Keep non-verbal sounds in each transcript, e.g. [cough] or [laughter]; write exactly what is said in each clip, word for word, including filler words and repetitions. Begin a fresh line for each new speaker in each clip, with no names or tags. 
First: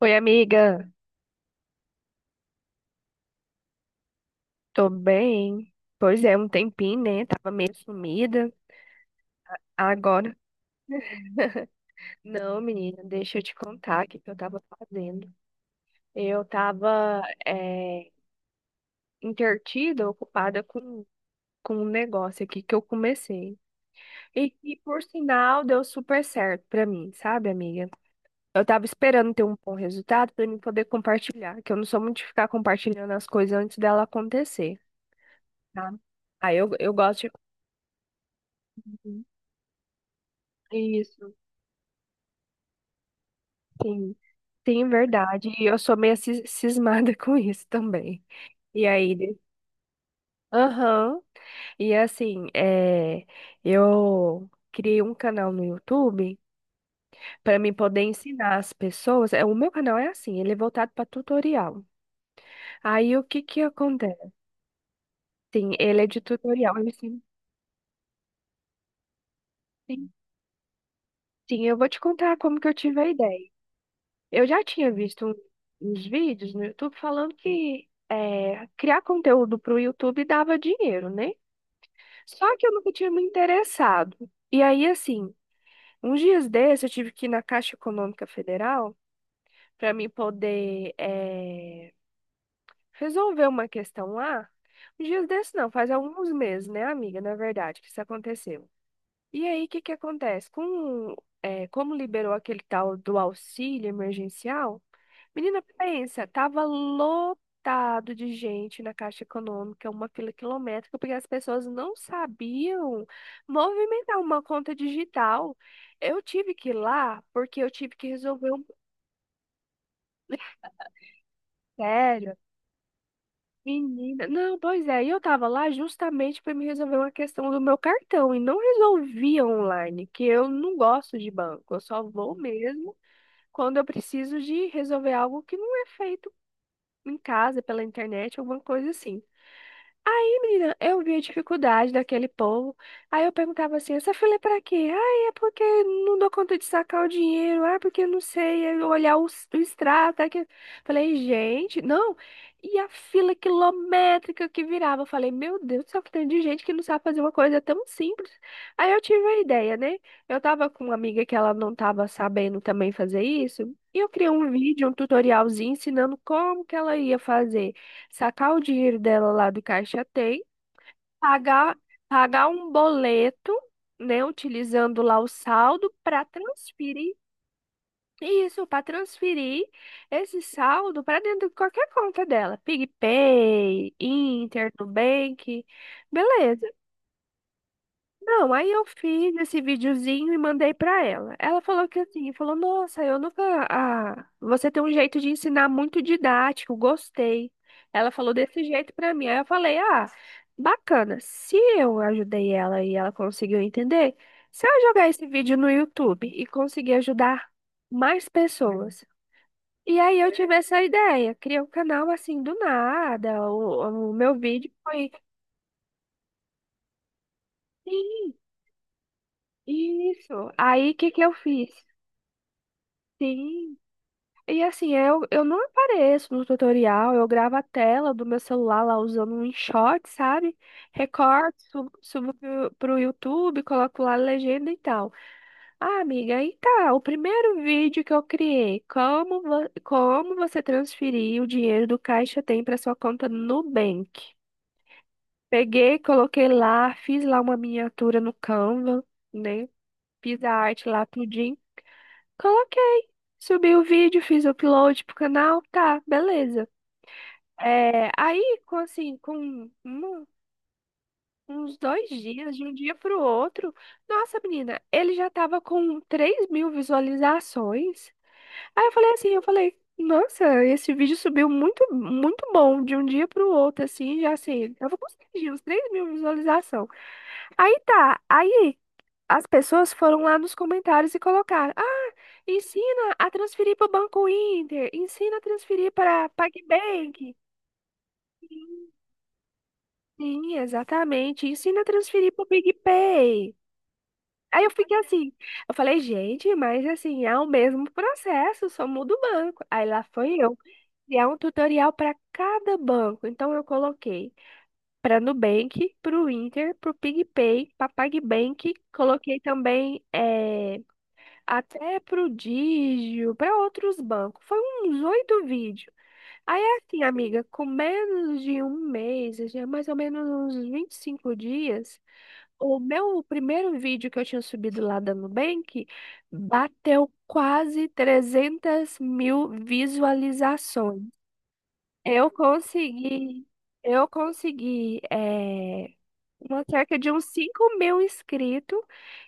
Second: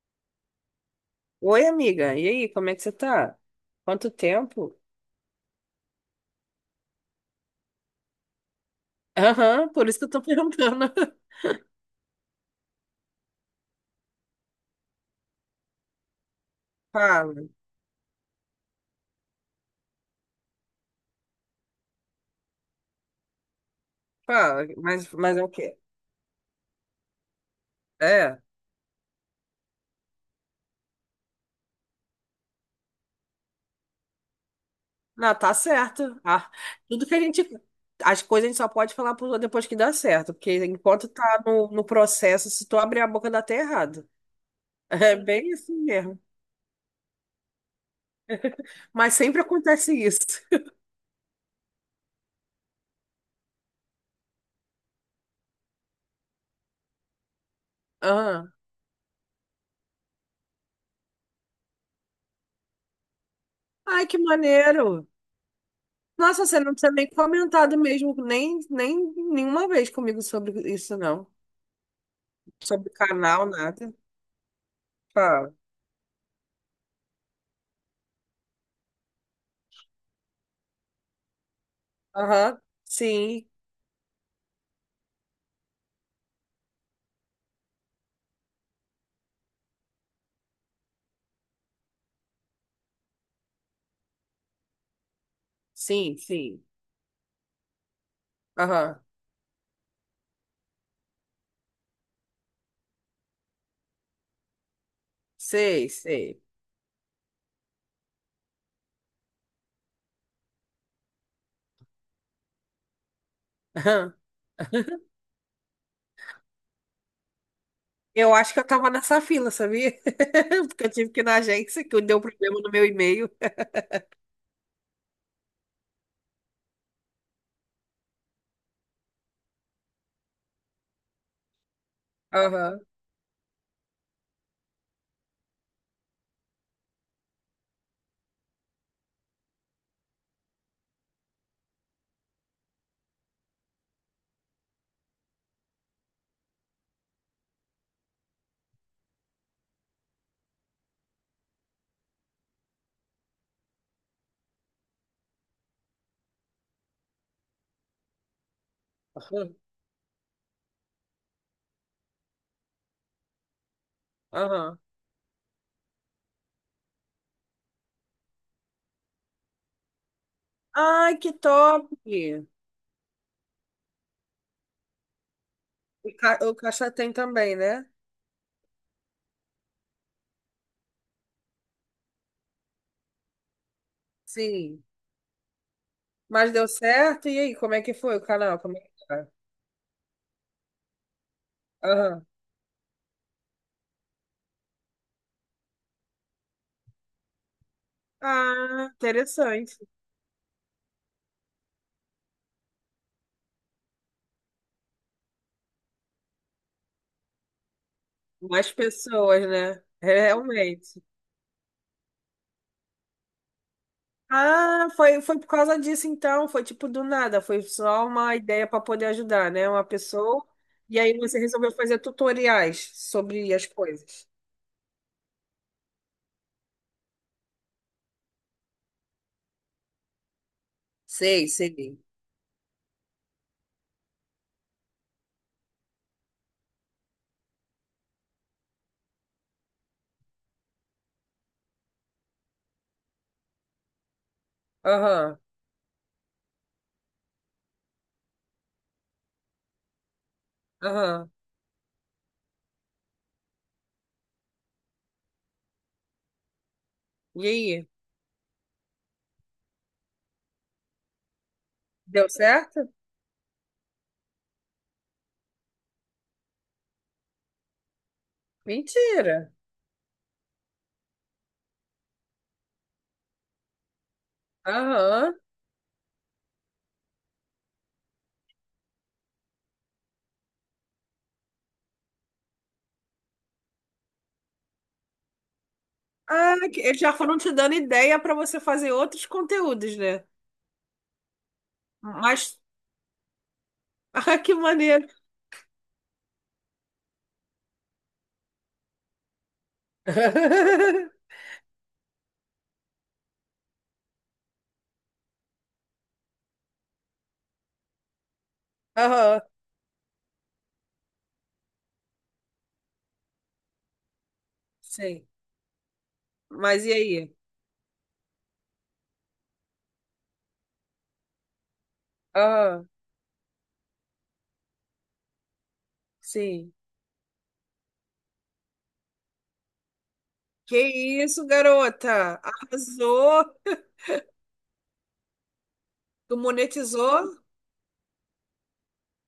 Oi, amiga.
Oi, amiga. E aí, como é que você tá? Quanto tempo?
Tô bem. Pois é, um tempinho, né? Tava meio sumida.
Aham, por isso que eu tô
Agora.
perguntando. [laughs]
Não, menina, deixa eu te contar o que que eu tava fazendo. Eu tava
Fala,
é, entretida, ocupada com, com um negócio aqui que eu comecei. E
fala.
que, por
Mas, mas é o
sinal,
quê?
deu super certo pra mim, sabe, amiga?
É.
Eu tava esperando ter um bom resultado pra mim poder compartilhar, que eu não sou muito de ficar compartilhando as coisas antes dela acontecer,
Não, tá
tá?
certo. Ah,
Aí eu, eu
tudo que a
gosto
gente. As coisas a gente só pode falar
de.
pro- depois que dá certo, porque enquanto
Isso,
tá no, no processo, se tu abrir a boca dá até errado.
sim. Sim,
[laughs] É
verdade.
bem
E
assim
eu sou meio
mesmo.
cis- cismada [laughs] com isso também. E
Mas
aí, de-
sempre acontece isso.
aham. E assim, é, eu criei um canal no YouTube para mim poder
Ah.
ensinar as pessoas. É, o meu canal é assim, ele é voltado para tutorial. Aí o que que
Ai, que
acontece?
maneiro!
Sim, ele é de
Nossa, você não
tutorial. Eu
precisa nem
ensino-
comentar do mesmo, nem, nem nenhuma vez
sim,
comigo sobre isso, não.
sim, eu vou te contar como que eu
Sobre
tive a
canal,
ideia.
nada.
Eu já tinha visto um-
Ah,
uns vídeos no YouTube falando que é, criar conteúdo para o YouTube dava dinheiro, né? Só
aham,
que eu nunca tinha me
sim,
interessado. E aí, assim, uns dias desses eu tive que ir na Caixa Econômica Federal para me poder eh, resolver uma questão lá. Uns dias desses não, faz
sim,
alguns
sim.
meses, né, amiga? Na verdade, que isso aconteceu.
Aham,
E aí, o que que acontece? Com, eh, como liberou aquele tal do auxílio emergencial, menina,
sei,
pensa,
sei.
tava lotado de gente na Caixa Econômica, uma fila quilométrica, porque as pessoas não sabiam
Aham.
movimentar uma conta digital. Eu tive que ir lá porque eu tive que
Eu
resolver
acho que
um
eu tava nessa fila, sabia? [laughs] Porque eu tive que ir na agência, que deu
sério.
problema no meu e-mail.
Menina, não, pois é, e eu tava lá justamente para me resolver uma questão do meu cartão e não resolvia online, que eu não gosto de banco, eu só vou
Aham,
mesmo quando eu preciso de resolver algo que não é feito em casa, pela internet, alguma coisa assim. Menina, eu vi a dificuldade daquele povo. Aí eu perguntava assim, essa fila é pra quê? Ah, é porque não dou conta de sacar o dinheiro. Ah, porque eu não sei é olhar o, s- o extrato. Tá aqui." Falei, gente, não. E a fila quilométrica que virava. Eu falei, meu Deus do céu, que tem de gente que não sabe fazer uma coisa tão simples. Aí eu tive a
aham,
ideia, né? Eu tava com uma amiga que ela não tava sabendo também fazer isso. E eu criei um
aham.
vídeo, um tutorialzinho ensinando como que ela ia fazer sacar o dinheiro dela lá do caixa tem
Ai, que
pagar,
top!
pagar um boleto, né, utilizando lá o saldo
O
para
ca- o Caixa Tem
transferir
também, né?
isso, para transferir esse saldo para dentro de qualquer conta dela, PicPay, Inter,
Sim.
Nubank,
Mas deu
beleza.
certo? E aí, como é que foi o
Não,
canal?
aí
Como é
eu
que tá?
fiz esse videozinho e mandei pra ela. Ela falou que
Aham.
assim, falou, nossa, eu nunca. Ah, você tem um jeito de ensinar muito didático, gostei. Ela falou desse
Ah,
jeito pra mim. Aí eu
interessante.
falei, ah, bacana. Se eu ajudei ela e ela conseguiu entender, se eu jogar esse vídeo no YouTube e conseguir ajudar mais
Mais
pessoas.
pessoas, né?
E aí eu tive essa
Realmente.
ideia, criei um canal assim do nada. O, o meu vídeo
Ah,
foi.
foi, foi por causa disso então, foi tipo do nada, foi só
Sim,
uma ideia para poder ajudar, né? Uma pessoa.
isso. Aí o
E
que
aí
que eu
você
fiz?
resolveu fazer tutoriais sobre as
Sim.
coisas.
E assim, eu, eu não apareço no tutorial, eu gravo a tela do meu celular lá usando um InShot, sabe?
Sei,
Recorto, subo,
sei.
subo pro, pro YouTube, coloco lá a legenda e tal. Ah, amiga, aí tá, o primeiro vídeo que eu criei, como, vo- como você transferir o dinheiro do Caixa Tem para sua conta no Nubank.
Aham,
Peguei, coloquei lá, fiz lá uma miniatura no Canva, né? Fiz a arte lá, tudo.
aham.
Coloquei. Subi o vídeo, fiz o upload pro canal, tá, beleza.
E aí,
É, aí, com assim, com um- uns dois
deu
dias, de um
certo?
dia pro outro, nossa, menina, ele já tava com três mil visualizações. Aí eu falei assim, eu
Mentira.
falei, nossa, esse vídeo subiu muito, muito bom, de um dia pro outro, assim, já assim, tava
Aham.
conseguindo uns três mil visualizações. Aí tá, aí. As pessoas foram lá nos comentários e colocaram: ah, ensina a transferir para o Banco Inter, ensina a transferir para
Ah, que- eles já
PagBank.
foram te dando ideia para você fazer outros conteúdos, né?
Sim, exatamente, ensina a transferir para o
Mas,
PicPay.
[laughs] ah, que
Aí eu fiquei
maneiro.
assim, eu falei, gente, mas assim, é o mesmo processo, só muda o banco. Aí lá foi eu criar
[laughs]
um tutorial para cada banco. Então eu coloquei para Nubank, para o Inter, para o PicPay, para PagBank, coloquei
Aham,
também eh, até Prodígio, para outros bancos. Foi uns
sim.
oito vídeos. Aí,
Mas e
assim,
aí?
amiga, com menos de um mês, assim, é mais ou menos uns vinte e cinco dias, o
Aham,
meu primeiro vídeo que eu tinha subido lá da Nubank
sim.
bateu quase trezentas mil
Que
visualizações.
isso,
Eu
garota? Arrasou!
consegui, eu consegui eh,
Tu
uma cerca de uns
monetizou?
cinco mil inscritos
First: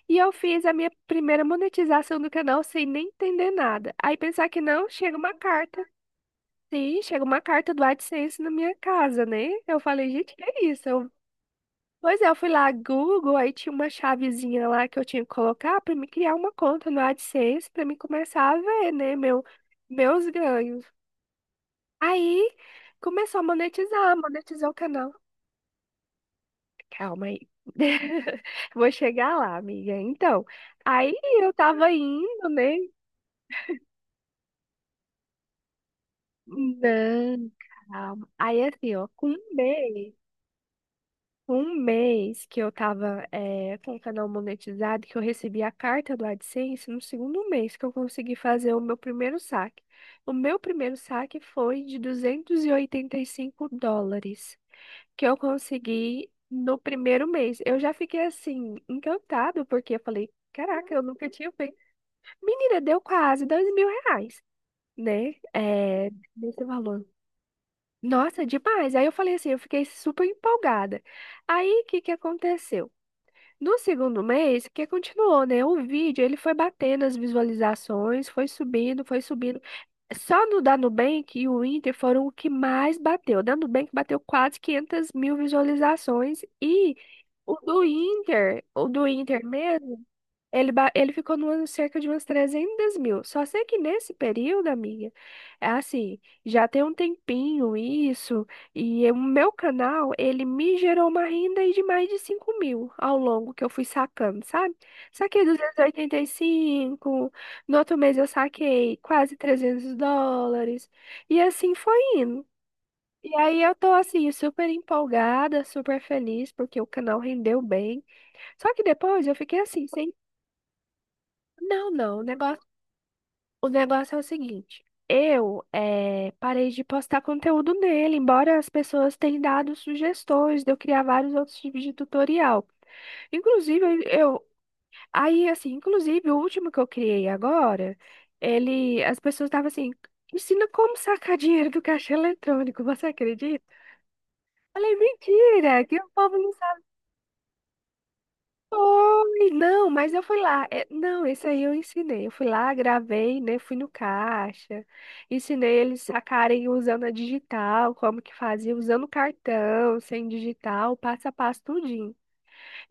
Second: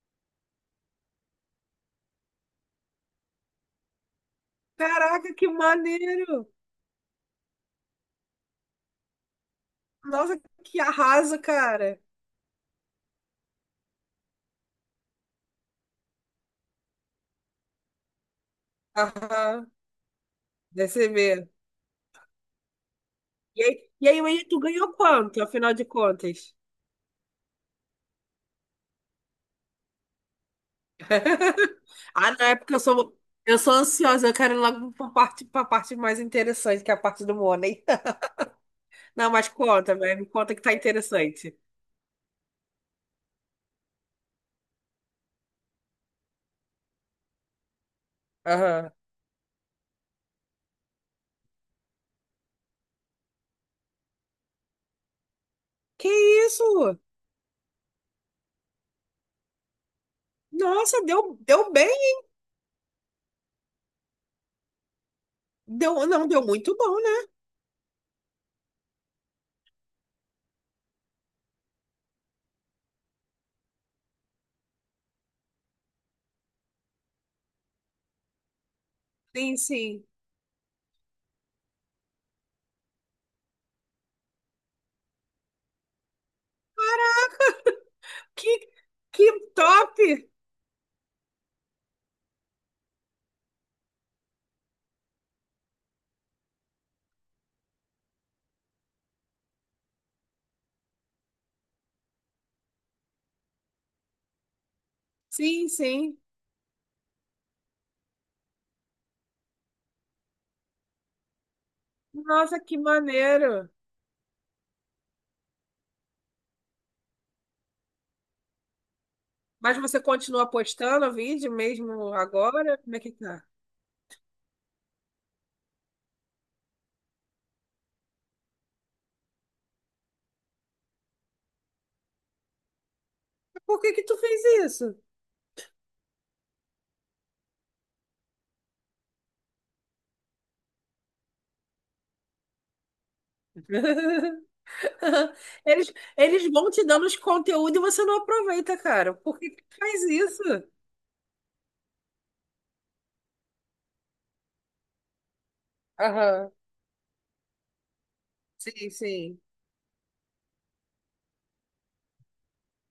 e eu fiz a minha primeira monetização do canal sem nem entender nada. Aí pensar que não, chega
Caraca,
uma
que
carta.
maneiro!
Sim, chega uma carta do AdSense na minha casa, né? Eu falei, gente,
Nossa,
que é
que
isso? Eu-
arraso, cara!
pois é, eu fui lá Google, aí tinha uma chavezinha lá que eu tinha que colocar para me criar uma conta no AdSense para me começar a ver, né, meu,
Aham,
meus ganhos.
deve ser mesmo.
Aí começou a
E aí, e
monetizar,
aí, aí, tu
monetizou o
ganhou
canal.
quanto, afinal de contas?
Calma aí. [laughs] Vou chegar lá, amiga. Então, aí eu
[laughs]
tava
Ah, não,
indo,
é porque
né?
eu sou, eu sou ansiosa, eu quero ir logo pra parte, pra parte mais interessante, que é a parte do
Não,
money.
calma. Aí assim, ó,
[laughs]
com
Não, mas
um
conta,
mês,
velho, me conta que tá interessante.
com um mês que eu tava eh, com o canal monetizado, que eu recebi a carta do AdSense, no segundo mês que eu consegui fazer o
Aham.
meu primeiro saque. O meu primeiro saque foi de duzentos e e oitenta e cinco dólares, que eu
Que
consegui no
isso?
primeiro mês. Eu já fiquei assim, encantado, porque eu falei, caraca, eu
Nossa,
nunca
deu,
tinha
deu
feito.
bem.
Menina, deu quase dois mil reais, né?
Deu,
É,
não, deu
nesse
muito bom,
valor.
né?
Nossa, demais. Aí eu falei assim, eu fiquei super empolgada. Aí, o que que aconteceu? No segundo mês, que continuou, né? O vídeo, ele foi batendo as visualizações, foi subindo, foi
Sim,
subindo.
sim.
Só no da Nubank e o Inter foram o que mais bateu. O da Nubank bateu quase quinhentas mil visualizações e o do
Que,
Inter, o do
que
Inter
top!
mesmo. Ele, ba- ele ficou no ano cerca de umas trezentas mil. Só sei que nesse período, amiga, é assim, já tem um tempinho isso, e o meu canal, ele me gerou uma renda aí de mais de cinco mil ao longo que eu fui sacando, sabe? Saquei
Sim,
duzentos e
sim.
oitenta e cinco no outro mês eu saquei quase trezentos dólares, e assim foi indo.
Nossa, que
E aí
maneiro.
eu tô assim, super empolgada, super feliz, porque o canal rendeu bem. Só que depois eu fiquei
Mas
assim,
você
sem
continua postando o vídeo
não,
mesmo
não. O negócio,
agora? Como é que tá?
o negócio é o seguinte. Eu eh, parei de postar conteúdo nele, embora as pessoas tenham dado sugestões de eu criar vários outros tipos de tutorial.
Por
Inclusive,
que
eu,
que tu fez
eu-
isso?
aí assim, inclusive o último que eu criei agora, ele, as pessoas estavam assim, ensina como sacar dinheiro do caixa eletrônico, [laughs] você acredita?
[laughs]
Falei, mentira,
Eles,
que o povo
eles
não
vão te dando os conteúdos e você não aproveita, cara. Por
oi,
que que tu
não,
faz
mas eu fui
isso?
lá. É, não, esse aí eu ensinei. Eu fui lá, gravei, né? Fui no caixa, ensinei eles
Aham.
sacarem usando a digital, como que fazia,
Sim,
usando
sim.
cartão, sem digital, passo a passo, tudinho.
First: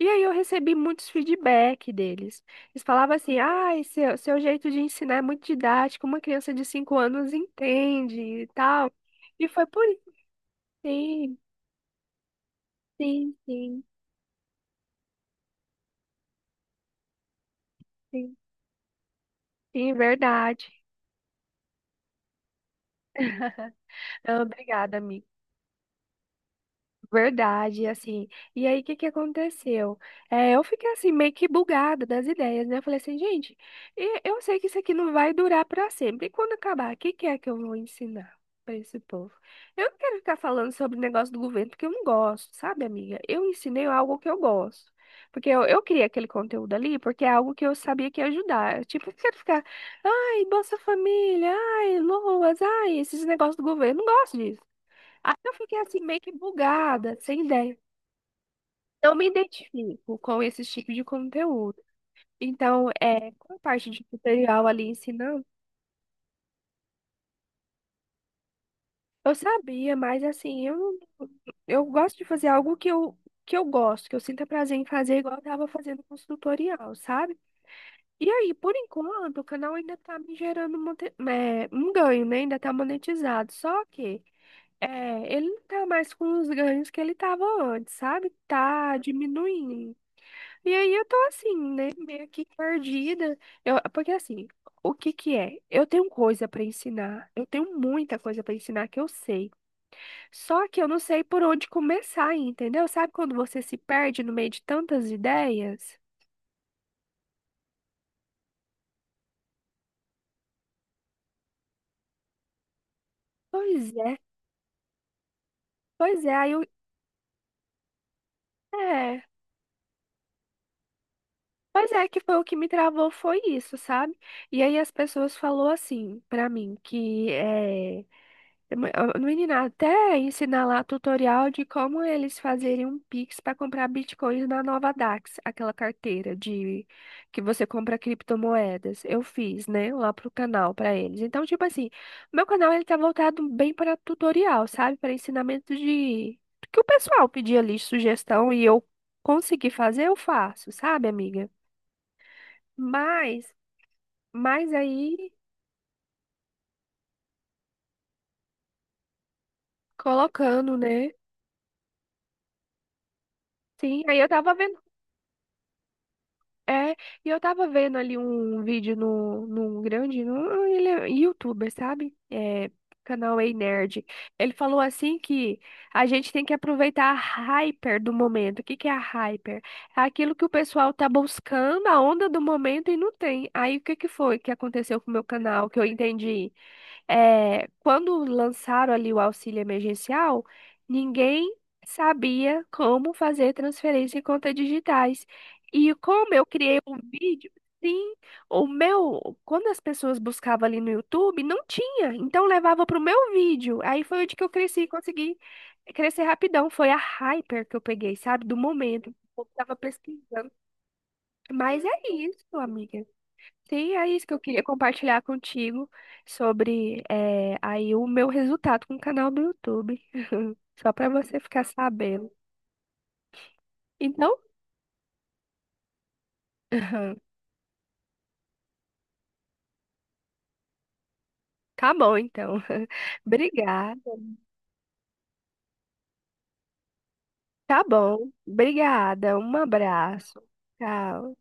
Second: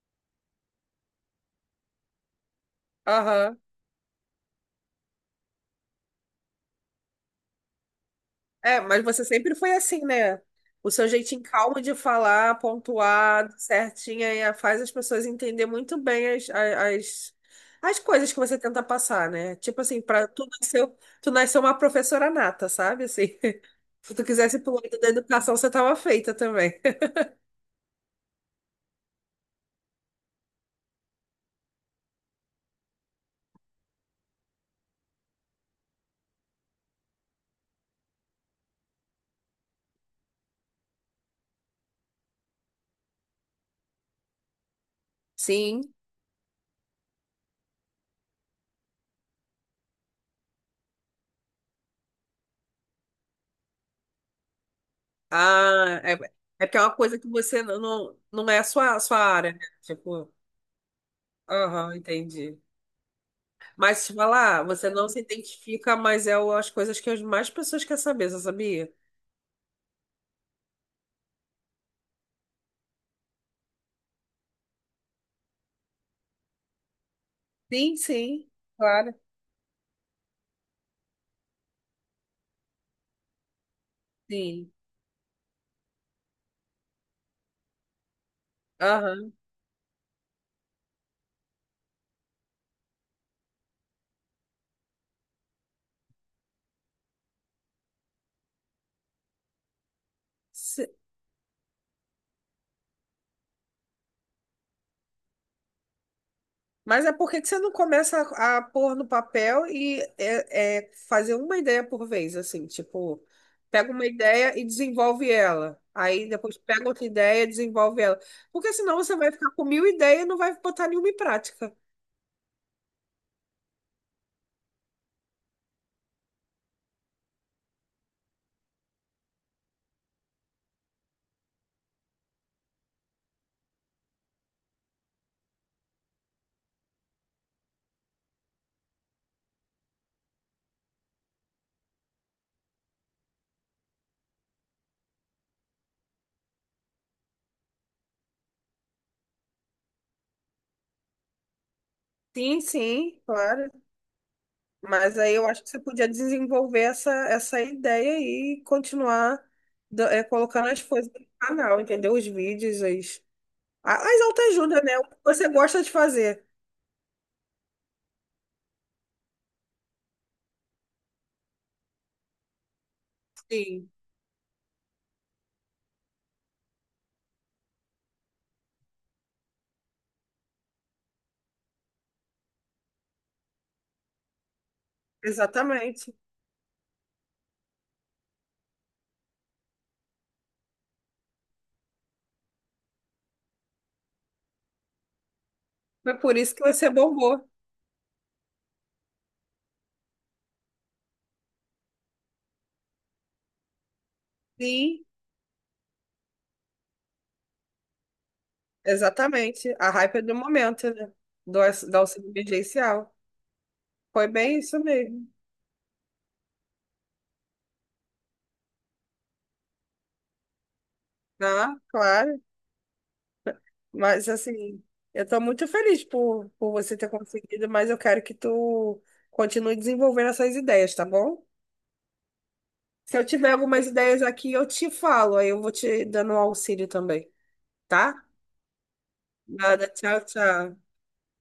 E aí eu recebi muitos feedback deles. Eles falavam assim:
Aham.
ah, seu, seu jeito de ensinar é muito didático, uma criança de cinco anos entende e
É,
tal.
mas você
E
sempre
foi
foi
por
assim,
isso.
né? O seu
Sim,
jeitinho calmo de falar,
sim,
pontuado,
sim,
certinho, aí faz as pessoas entender muito bem as, a- as, as coisas
sim,
que você tenta passar, né? Tipo
sim,
assim, pra, tu
verdade.
nasceu, tu nasceu uma professora nata, sabe? Assim,
[laughs]
[laughs] se tu
Não,
quisesse pro
obrigada,
lado da
amiga.
educação, você tava feita também.
Verdade, assim. E aí, o que que aconteceu? É, eu fiquei assim, meio que bugada das ideias, né? Eu falei assim, gente, e- eu sei que isso aqui não vai durar para sempre. E quando acabar, o que que é que eu vou ensinar para esse povo? Eu não quero ficar falando sobre o negócio do governo, porque eu não gosto, sabe, amiga? Eu ensinei algo que eu gosto. Porque eu, eu
Sim.
criei aquele conteúdo ali, porque é algo que eu sabia que ia ajudar. Tipo, eu quero ficar, ai, Bolsa Família, ai, Loas, ai, esses negócios do governo. Eu não gosto disso. Aí eu fiquei assim,
Ah, é,
meio que
é porque é uma
bugada,
coisa que
sem
você
ideia.
não, não não é a sua, a
Não
sua
me
área, né?
identifico
Tipo,
com esse tipo de conteúdo.
aham, entendi.
Então, é, com a parte de
Mas te falar,
tutorial ali
você não se
ensinando,
identifica, mas é o- as coisas que as mais pessoas querem saber, você sabia?
eu sabia, mas assim, eu, eu gosto de fazer algo que eu, que eu gosto, que eu sinta prazer em fazer, igual eu tava fazendo com o tutorial, sabe?
Sim,
E
sim.
aí, por
Claro.
enquanto, o canal ainda tá me gerando monte- é, um ganho, né? Ainda tá monetizado. Só que
Sim.
é, ele não tá mais com os ganhos que ele tava antes, sabe? Tá
Aham.
diminuindo. E aí eu tô assim, né, meio que perdida. Eu, porque assim, o que que é? Eu tenho coisa pra ensinar, eu tenho muita coisa pra ensinar que eu sei. Só que eu
Se-
não sei por onde começar, entendeu? Sabe quando você se perde no meio de tantas ideias?
mas é por que que você não começa a, a pôr no papel e é, é, fazer uma ideia por vez, assim, tipo, pega
Pois
uma
é,
ideia e desenvolve ela.
pois
Aí
é, aí
depois
eu,
pega outra ideia e desenvolve ela. Porque senão você
é,
vai ficar com mil ideias e não vai botar nenhuma em prática.
pois é que foi o que me travou foi isso, sabe? E aí as pessoas falou assim pra mim que é menina, até ensinar lá tutorial de como eles fazerem um Pix para comprar bitcoins na nova D A X, aquela carteira de que você compra criptomoedas. Eu fiz, né, lá pro canal para eles. Então, tipo assim, meu canal ele tá voltado bem para tutorial, sabe? Para ensinamento de que o pessoal pedia ali sugestão e eu consegui fazer, eu faço, sabe, amiga?
Sim, sim,
Mas,
claro.
mas
Mas
aí
aí eu acho que você podia desenvolver essa, essa ideia aí e continuar da- é, colocando
colocando,
as coisas
né?
no canal, entendeu? Os vídeos, as, a-
Sim, aí
as
eu tava vendo.
autoajuda, né? O que você gosta de fazer.
É, e eu tava vendo ali um vídeo no, num grande, no, ele é youtuber, sabe? É, canal Ei
Sim,
Nerd. Ele falou assim que a gente tem que aproveitar a hyper do momento. O que que é a hyper? É aquilo que o pessoal tá buscando, a onda do momento e não tem. Aí o que que foi que aconteceu com o meu canal, que eu
exatamente.
entendi? É, quando lançaram ali o auxílio emergencial, ninguém sabia como fazer transferência em contas digitais. E
Foi
como
por
eu
isso que
criei
você
um
bombou.
vídeo, sim, o meu, quando as pessoas buscavam ali no YouTube, não tinha, então levava para o meu vídeo. Aí foi onde que eu cresci,
Sim.
consegui crescer rapidão. Foi a hyper que eu peguei, sabe, do momento. O povo tava
Exatamente. A hype é do
pesquisando.
momento, né? Do,
Mas
da
é
auxílio
isso, amiga.
emergencial.
Sim, é isso
Foi
que eu
bem
queria
isso
compartilhar
mesmo.
contigo sobre eh, aí o meu resultado com o canal do YouTube. [laughs] Só para você ficar
Ah,
sabendo.
claro. Mas
Então,
assim, eu estou muito feliz por, por você ter
[laughs]
conseguido, mas eu quero que tu continue desenvolvendo essas ideias, tá bom?
tá bom, então. [laughs]
Se eu tiver algumas
Obrigada.
ideias aqui, eu te falo, aí eu vou te dando um auxílio também,
Tá
tá?
bom. Obrigada. Um
Nada, tchau,
abraço.
tchau.
Tchau.